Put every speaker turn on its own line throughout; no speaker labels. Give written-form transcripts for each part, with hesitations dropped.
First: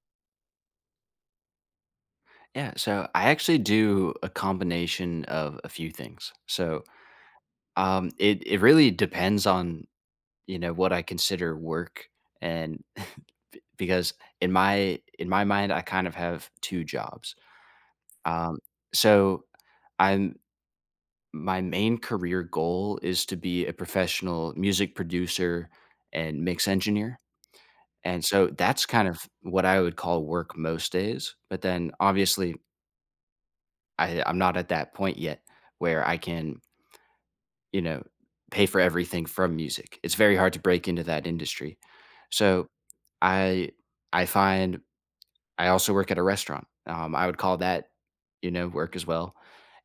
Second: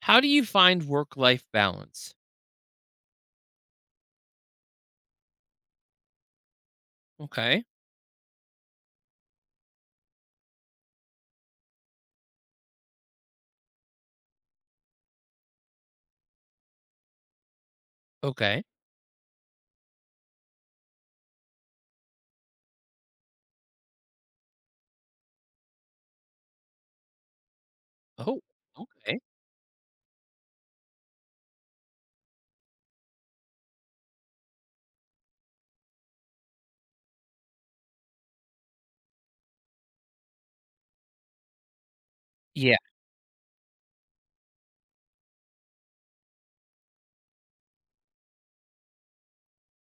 How do you find work-life balance?
Yeah, so I actually do a combination of a few things. So
Okay,
it really depends on you know what I consider work, and because in my mind I kind of have two jobs. Um,
okay.
so I'm my main career goal is to be a professional music producer and mix engineer, and
Oh,
so that's kind
okay.
of what I would call work most days. But then obviously I'm not at that point yet where I can you know, pay for everything from music. It's very hard to break into that industry. So
Yeah,
I I find I also work at a restaurant. I would call that, work as well.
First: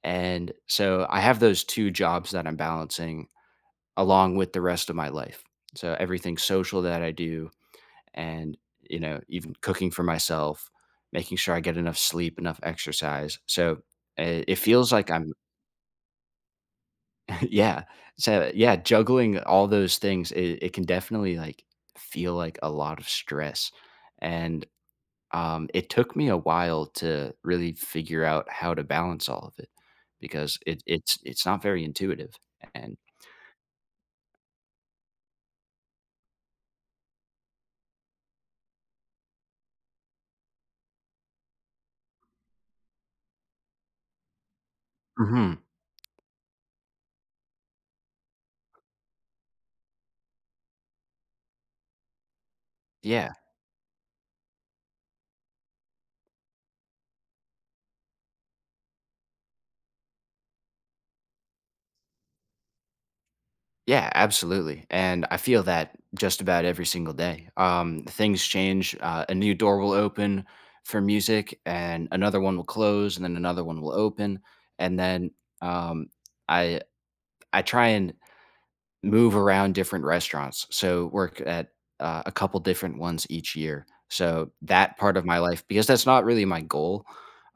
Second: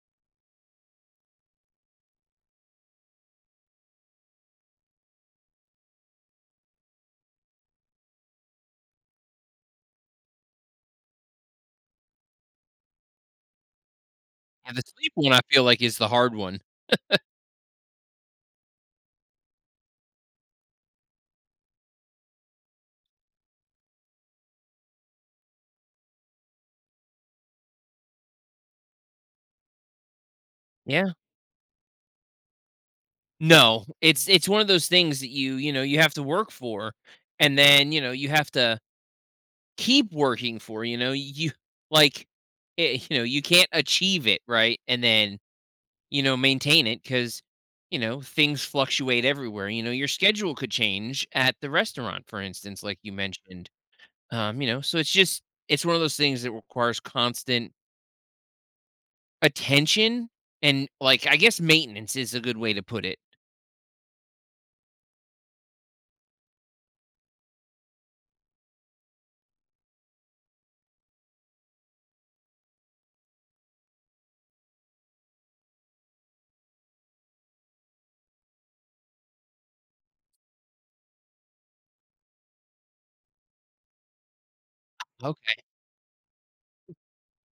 And so I have those two jobs that I'm balancing along with the rest of my life. So everything social that I do and even cooking for myself, making sure I get enough sleep, enough exercise. So it
yeah, the
feels like
sleep
I'm
one I feel like is the hard one.
Yeah. So, yeah, juggling all those things, it can definitely, like, feel like a lot of stress, and, it took me a while to really figure out how to balance all of it because it
Yeah.
it's it's not very intuitive, and.
No, it's one of those things that you know, you have to work for, and then, you know, you have to keep working for, you know, you like, you know, you can't achieve it, right? And then,
Mhm.
you know, maintain it because you know, things fluctuate everywhere, you know, your schedule could change at the restaurant, for instance, like you
Yeah.
mentioned. You know, so it's just it's one of those things that requires constant attention and like I guess maintenance is a good way to put it.
Yeah, absolutely, and I feel that just about every single day. Things change, a new door will open for music, and another one will close, and then another one will open, and then, um, I I try and move around different restaurants, so work at, a couple different ones each year. So that part of my
Okay.
life because that's not really my goal,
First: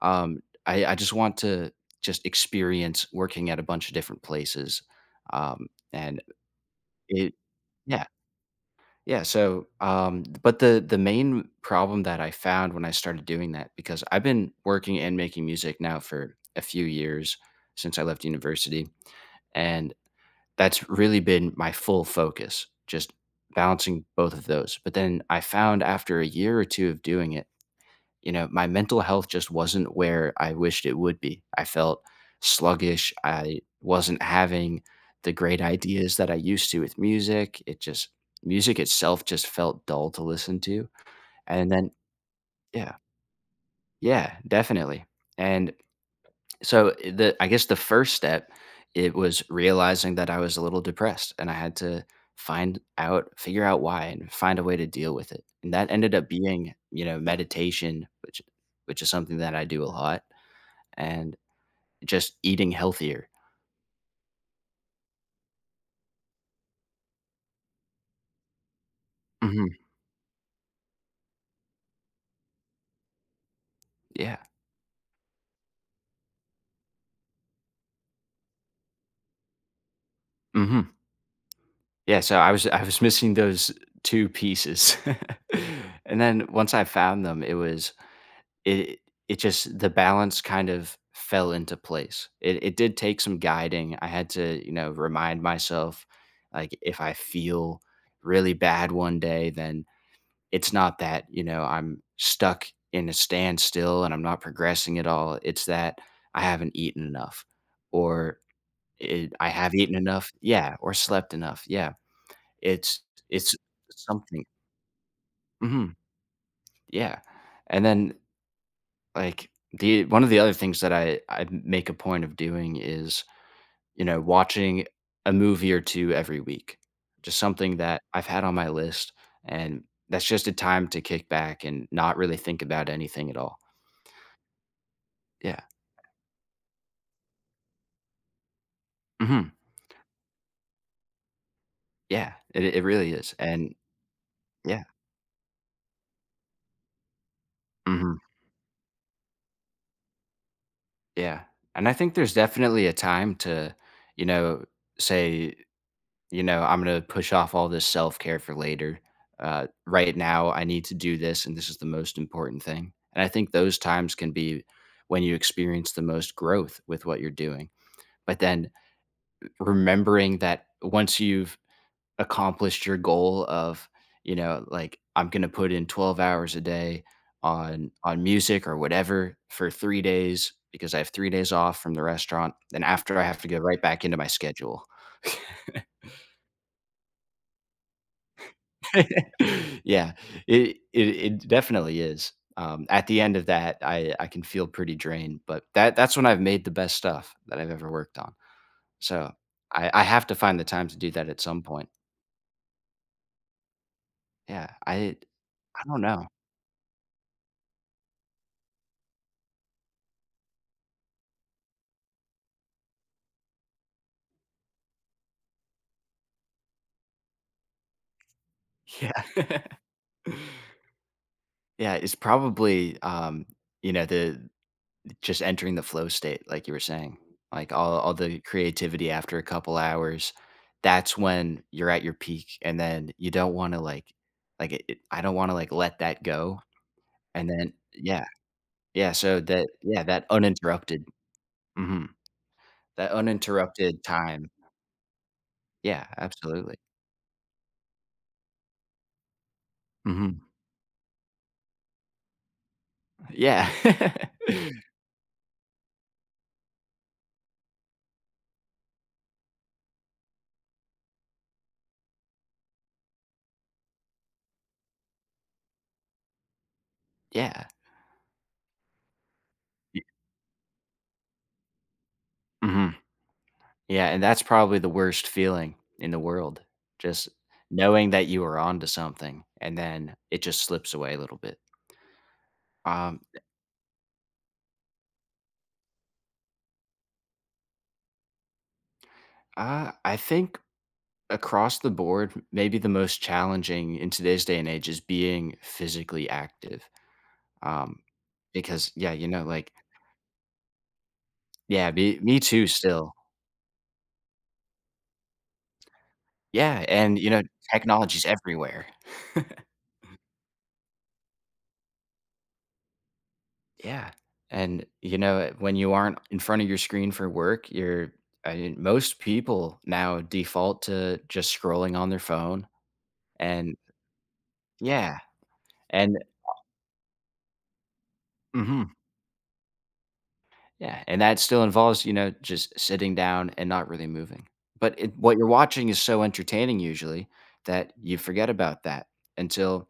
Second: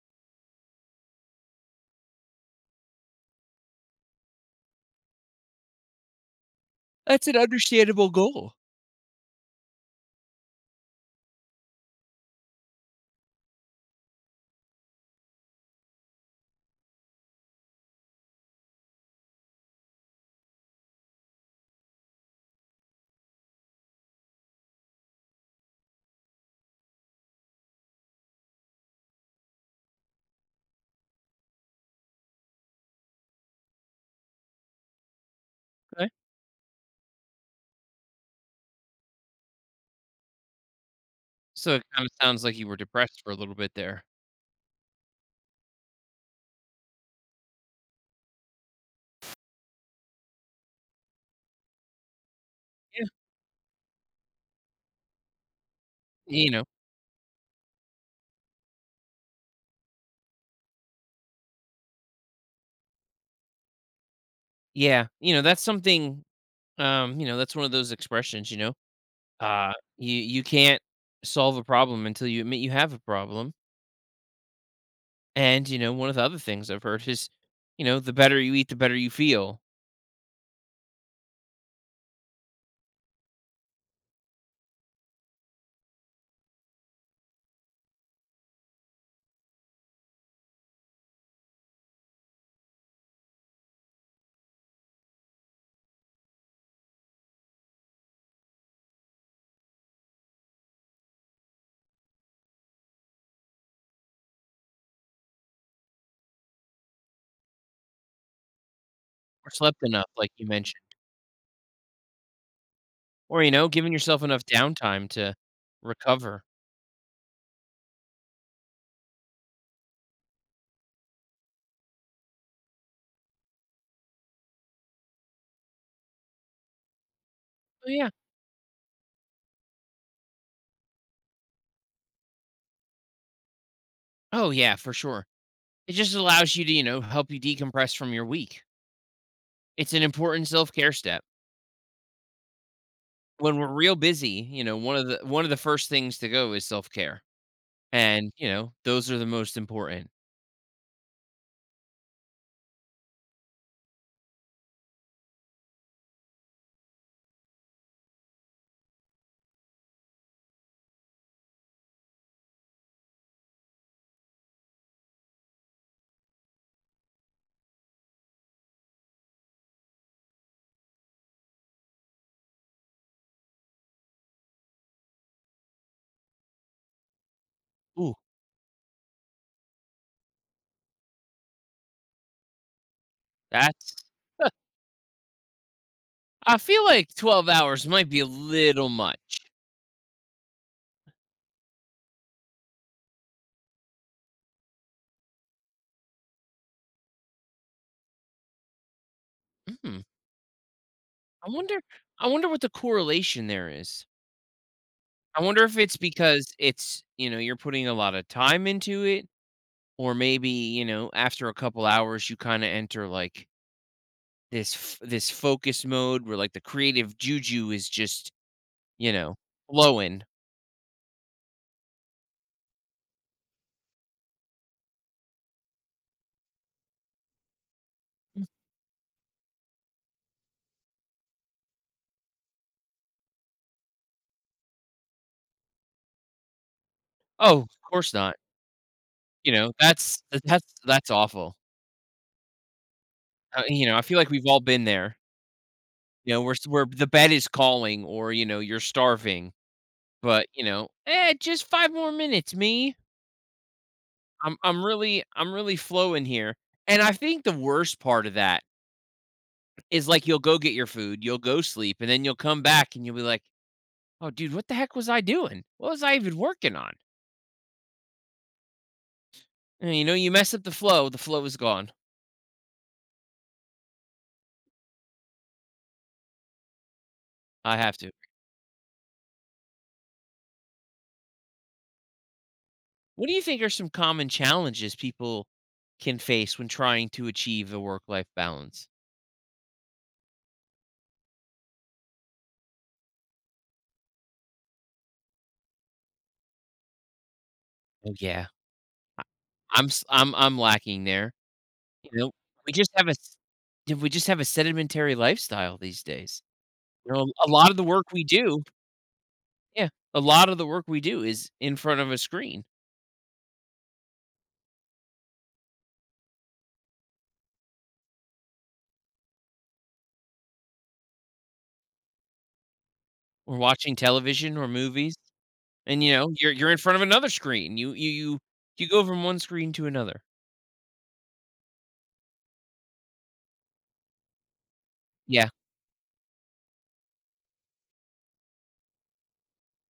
um, I just want to just experience working at a bunch of different places, um, and
That's
it.
an
Yeah,
understandable goal.
yeah, so, but the main problem that I found when I started doing that because I've been working and making music now for a few years since I left university, and that's really been my full focus, just balancing both of those. But then I found after a year or 2 of doing it, my mental health just wasn't where I wished it would be. I felt sluggish, I wasn't having the great
Okay.
ideas that I used to with music. It just music itself just felt dull to listen to, and
So it
then.
kind of sounds like you were
Yeah.
depressed for a little bit there.
Yeah, definitely. And so, the I guess the first step, it was realizing that I was a little depressed, and I had to find
Yeah.
out figure out why and find a way to deal with it, and that ended up
You know.
being, meditation, which is something that I do a lot, and just eating healthier.
Yeah. You know, that's something, that's one of those expressions, you know.
Mhm.
Uh you you can't solve a problem until you admit you have a problem.
Yeah.
And you know, one of the other things I've heard is, you know, the better you eat, the better you feel
Mhm. Yeah, so I was missing those 2 pieces. And then once I found them, it was It it just the balance kind of fell into place. It did take some guiding. I had to, remind myself, like, if I feel really bad one day, then it's not that, I'm stuck in a standstill and I'm not progressing at all. It's that I haven't eaten enough or I
or
have
slept
eaten
enough like
enough.
you
Yeah.
mentioned.
Or slept enough. Yeah. It's,
Or, you
it's
know, giving yourself
something.
enough downtime to
Mhm,
recover.
yeah. And then, like, the one of the other things that I make a point of doing is, watching a movie or 2 every week. Just something
Oh,
that
yeah.
I've had on my list, and that's just a time to kick back and not really think about anything at all.
Oh, yeah, for sure.
Yeah.
It just allows you to, you know, help you decompress from your week.
Mhm.
It's an important self-care step.
Yeah. It really is,
When we're
and
real busy, you know,
yeah.
one of the first things to go is self-care.
Mhm.
And, you know, those are the most important.
Yeah. And I think there's definitely a time to, you know, say, "You know, I'm gonna push off all this self-care for later. Right now, I need to do this, and this is the most important thing." And I think those times can be when you experience the most growth with what you're doing. But then remembering that once you've accomplished your goal of, like I'm gonna put in 12 hours a day on
Ooh,
on music or whatever for 3 because I have 3 off from the restaurant. Then after I have to go right
that's
back into my schedule.
I feel like 12 hours might be a little much.
Yeah, it definitely is. At the end of that, I can feel pretty drained, but that's when I've made the best stuff that I've ever worked on. So I
Hmm.
I have to find the time to do that at
I
some
wonder
point.
I wonder what the correlation there is.
Yeah,
I wonder if
I
it's
don't know.
because it's, you know, you're putting a lot of time into it or maybe you know after a couple hours you kind of enter like this focus mode where like the creative juju is just
Yeah.
you know flowing.
Yeah, it's probably the just entering the flow state, like you were saying, like all the creativity after a couple hours, that's when you're at your peak, and then you don't wanna, like it it I don't wanna, like, let that go, and
Oh,
then
of course
yeah,
not.
yeah, so
You
that
know,
yeah,
that's that's that's awful.
mhm, that
You know, I
uninterrupted
feel like we've
time.
all been there,
Yeah,
you know, we're s-
absolutely.
are the bed is calling or you know you're starving,
Mhm.
but you know just five more minutes me,
Yeah.
i'm really I'm really flowing here, and I think the worst part of that is like you'll go get your food, you'll go sleep, and then you'll come back and you'll be like, "Oh, dude, what the heck was I doing? What was I even working on?"
Yeah.
And, you know, you mess up the flow is gone.
Mhm. Yeah, and that's probably the worst feeling in the world, just
I have
knowing
to.
that you are onto something and then it just slips away a little bit. Um,
What do you think are some common challenges people can face when trying to achieve a work-life balance?
I think across the board, maybe the most challenging in today's day and age is being physically active. Um,
Oh yeah,
because yeah, like
I'm s- I'm lacking there.
yeah,
You know,
me too
we just have a
still.
s- yeah, we just have a sedentary lifestyle these days.
Yeah,
You
and
know, a lot of the work we
technology's
do,
everywhere.
yeah, a lot of the work we do is in front of a screen.
Yeah, and, when you aren't in front of your screen for work, you're I mean, most people now default to just scrolling on their phone,
We're
and
watching television or movies.
yeah,
And, you
and
know, you're in front of another screen.
mhm,
You go from one screen to another.
yeah, and that still involves, just sitting down and not really moving. But it what you're
Yeah,
watching is so entertaining usually that you forget about that until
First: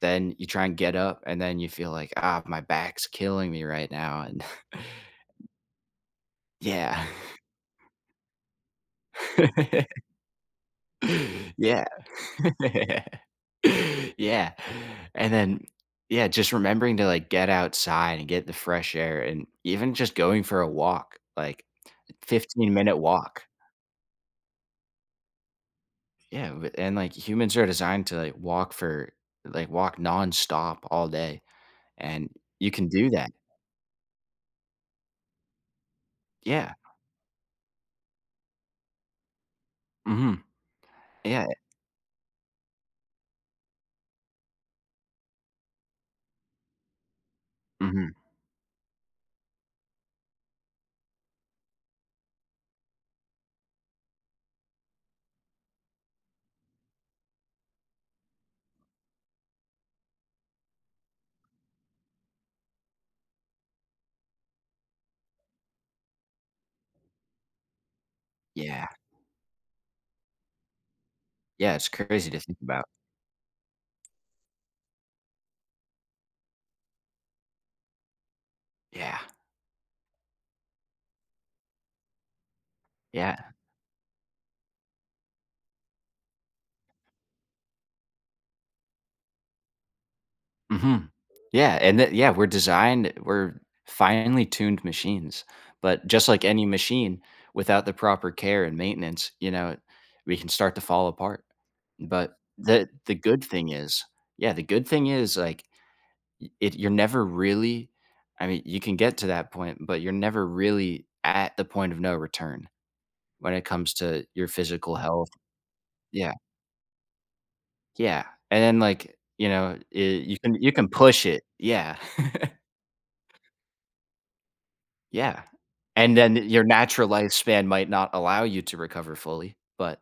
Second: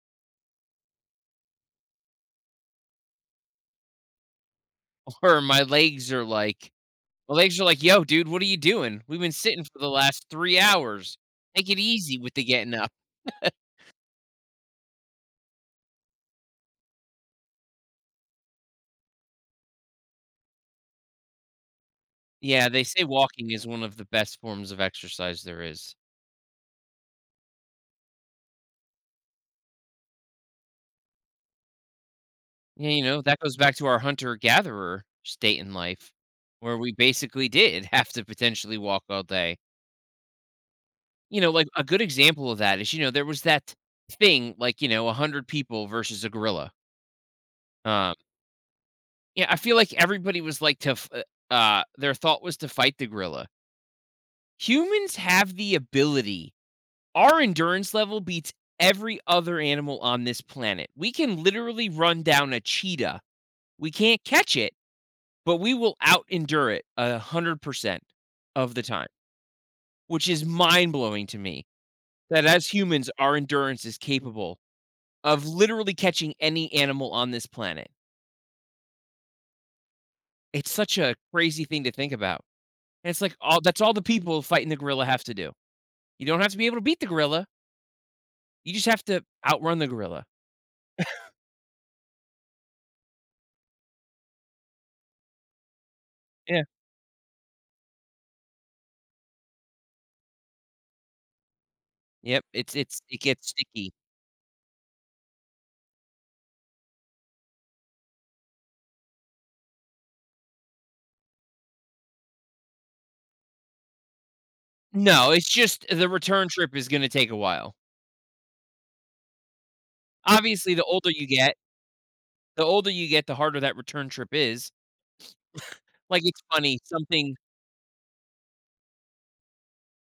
then you try and get up, and then you feel like, "Ah, my back's killing me right now," and
or my legs are like
yeah.
my legs are like, "Yo, dude, what are you doing? We've been sitting for the last 3 hours. Take it
Yeah.
easy with the getting up."
Yeah, and then yeah, just remembering to, like, get outside and get the fresh air and even just going for a walk, like,
Yeah, they
15-minute-minute
say
walk.
walking is one of the best forms of exercise there is.
Yeah, w and, like, humans are designed to, like, walk for like, walk nonstop all day, and you can
Yeah, you
do
know,
that.
that goes back to our hunter-gatherer state in life,
Yeah.
where we basically did have to potentially walk all day.
Mhm.
You
Yeah.
know, like, a good example of that is, you know, there was that thing, like, you know, 100 people versus a gorilla,
Mhm.
uh yeah, I feel like everybody was like to f their thought was to fight the gorilla. Humans have the ability our endurance level beats every other animal on this planet. We can literally run down a cheetah. We can't catch it, but we will out endure it 100% of the
Yeah.
time, which is mind blowing to me
Yeah, it's crazy to
that
think
as
about.
humans, our endurance is capable of literally catching any animal on this planet.
Yeah.
It's such a crazy thing to think about. And it's like
Yeah.
all that's all the people fighting the gorilla have to do. You don't have to be able to beat the gorilla. You just have to outrun the gorilla.
Mhm. Yeah, and that yeah, we're finely tuned machines, but just like
Yeah.
any machine, without the proper care and maintenance, we can start to fall apart. But
Yep.
the
It's
the
it
good
gets
thing
sticky.
is, yeah, the good thing is, like, y it you're never really, I mean, you can get to that point, but you're never really at the point of no return when it comes to your physical health.
No, it's just the
Yeah,
return trip is gonna take a while.
yeah, and then, like, I you can you
Obviously,
can push it, yeah.
the older you get, the harder that return trip is.
Yeah, and
Like,
then
it's
your
funny,
natural
something.
lifespan might not allow you to recover fully, but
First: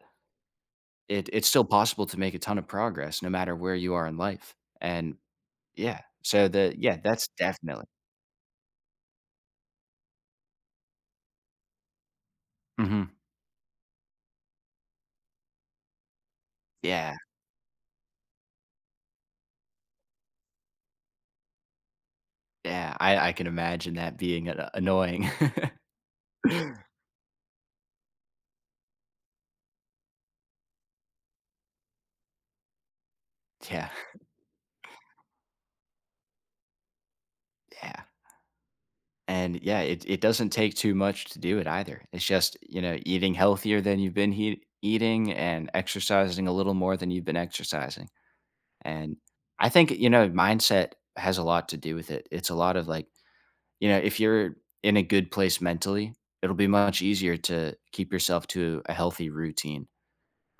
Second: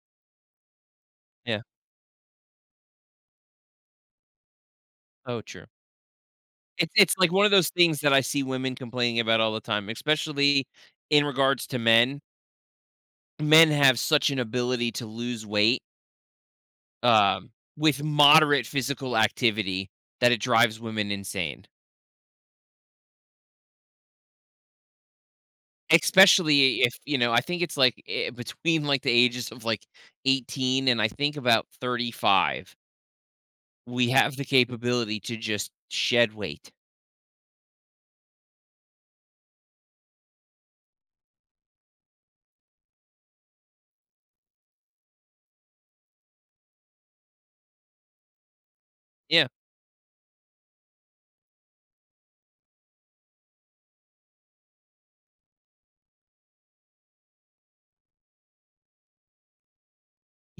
it's
Yeah.
still possible to make a ton of progress no matter where you are in life, and
Oh, true.
yeah, so the yeah,
It's
that's
like one of those
definitely.
things that I see women complaining about all the time, especially in regards to men.
Mhm.
Men have such an ability to lose weight,
Yeah,
um, with moderate physical activity, that it drives women insane.
yeah, I can imagine that being an annoying.
Especially if, you know, I think it's like between like the ages of like 18 and I think about 35,
Yeah,
we have the capability to just shed weight.
yeah, and yeah, it doesn't take too much to do it either. It's just, eating healthier than you've been he eating and exercising a little more than you've been exercising. And
Yeah.
I think, mindset has a lot to do with it. It's a lot of like, if you're in a good place mentally, it'll be much easier to keep yourself to a healthy routine.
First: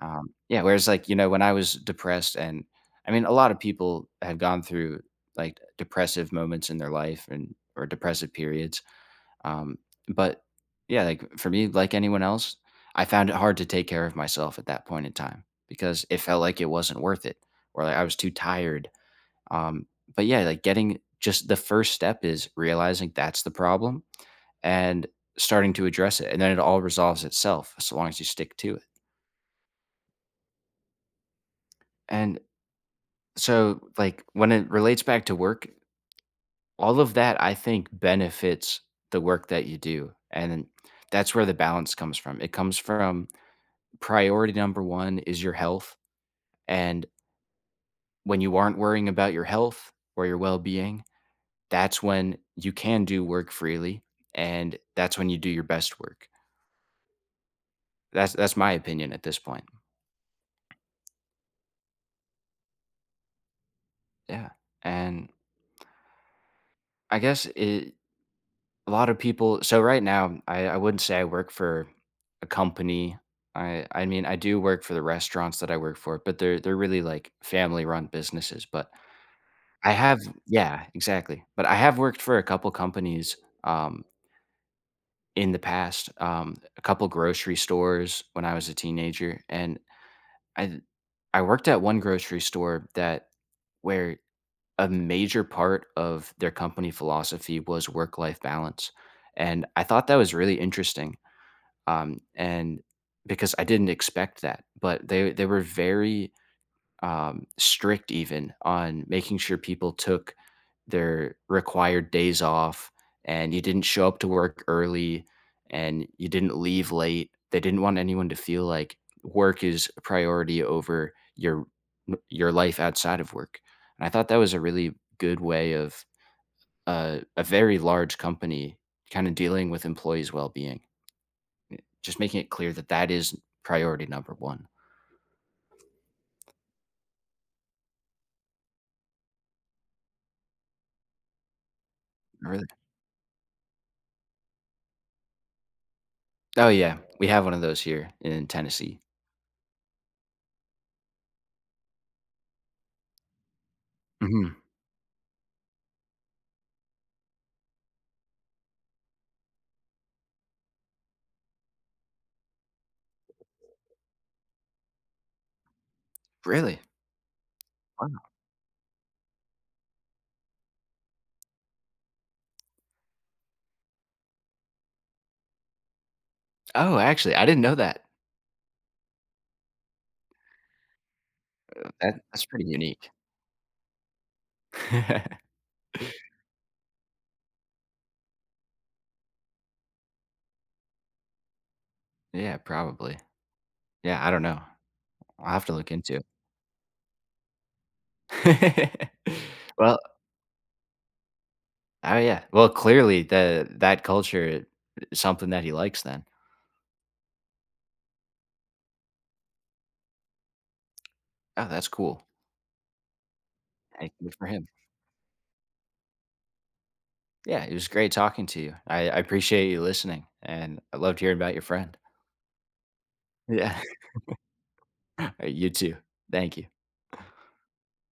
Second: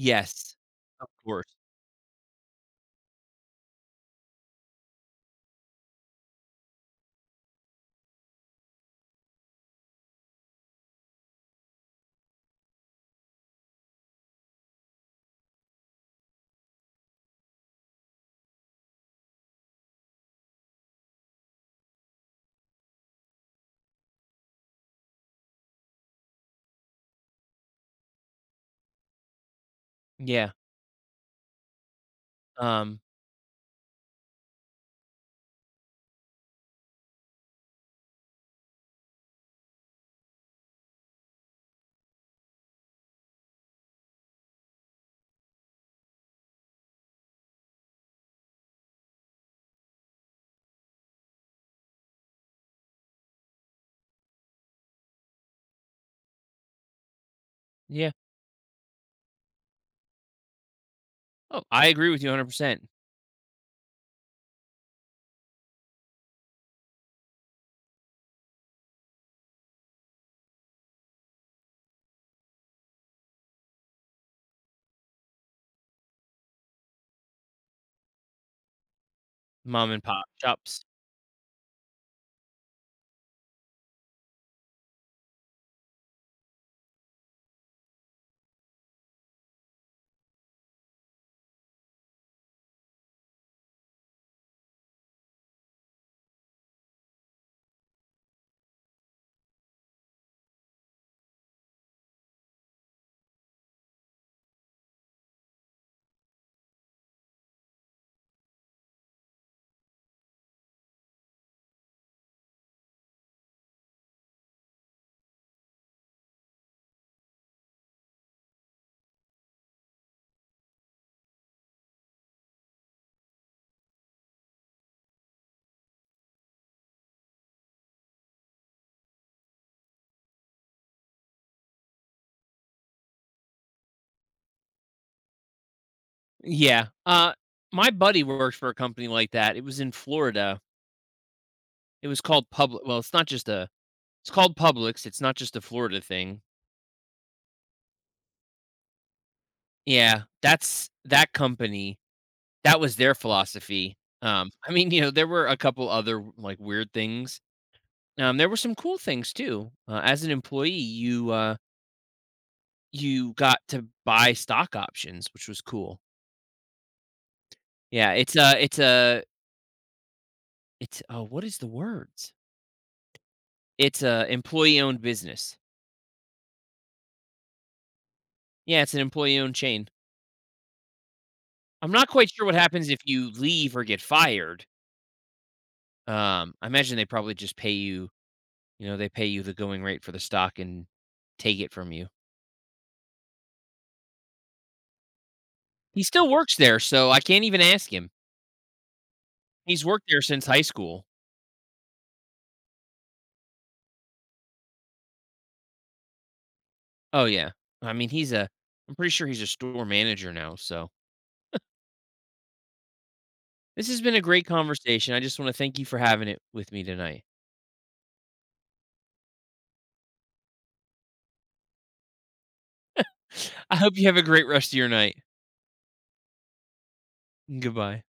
Yeah. Whereas, like,
Of
when I
course.
was depressed, and I mean, a lot of people have gone through like depressive moments in their life and or depressive periods. Um, but yeah, like for me, like anyone else, I found it hard to take care of myself at that point in time because it felt like it wasn't worth it or like I was too tired, um, but yeah, like getting just the first step is realizing that's the problem and starting to address it. And then it all resolves itself as long as you stick to it.
Yeah.
And
Um,
so, like, when it relates back to work, all of that I think benefits the work that you do. And that's where the balance comes from. It comes from priority number one is your health. And when you aren't worrying about your health or your well being, that's when you can do work freely, and that's when you do your best work.
yeah.
That's my opinion at this point.
Oh, I agree with you 100%.
Yeah, and I guess a lot of people. So right now, I wouldn't say I work for a company. I mean I do work for the restaurants that I work for, but they're really like family run businesses. But
Mom
I
and
have
pop
yeah,
shops.
exactly. But I have worked for a couple companies, um, in the past, a couple grocery stores when I was a teenager, and I I worked at one grocery store that where a major part of their company philosophy was work-life balance, and I thought that was really interesting, and because I didn't expect that, but they were very, strict even on making sure people took their required days off and you didn't show up to work early and you didn't leave late. They didn't want anyone to feel like work is a priority over your life outside of work. And I thought that was a really good way of a very large company kind of dealing with employees' well-being. Just making it clear that that is priority number 1.
Yeah. My buddy worked for a company like that. It was in Florida. It was called
Really?
Public. Well, it's not just a it's called Publix, it's not just a Florida thing.
Oh, yeah. We have one of those here in Tennessee.
Yeah, that's that company, that was their philosophy.
Mhm.
I mean, you know, there were a couple other, like, weird things. There were some cool things too. As an employee, you, you got to buy stock options, which was cool.
Really?
Yeah,
Wow.
it's a it's a it's oh, what is the words? It's a employee-owned business.
Oh, actually, I didn't know that.
Yeah, it's an employee-owned chain. I'm not
That
quite
that's
sure what
pretty
happens if
unique.
you leave or get fired. I imagine they probably just pay you. You know, they pay you the going rate for the stock and take it from you.
Yeah, probably. Yeah, I don't know. I'll have to look
He
into it.
still works there, so I can't even ask him. He's
Well
worked there since high school.
oh, yeah. Well, clearly, the that culture is something that he likes then.
Oh, yeah. I mean, he's a I'm pretty sure he's a store manager now, so
Oh, that's cool.
this has
Hey,
been a
good for
great
him.
conversation. I just want to thank you for having it with me tonight.
Yeah, it was great talking to you. I appreciate you listening, and I loved hearing about your friend.
I
Yeah.
hope you have a great rest of your night.
You too. Thank you.
Goodbye.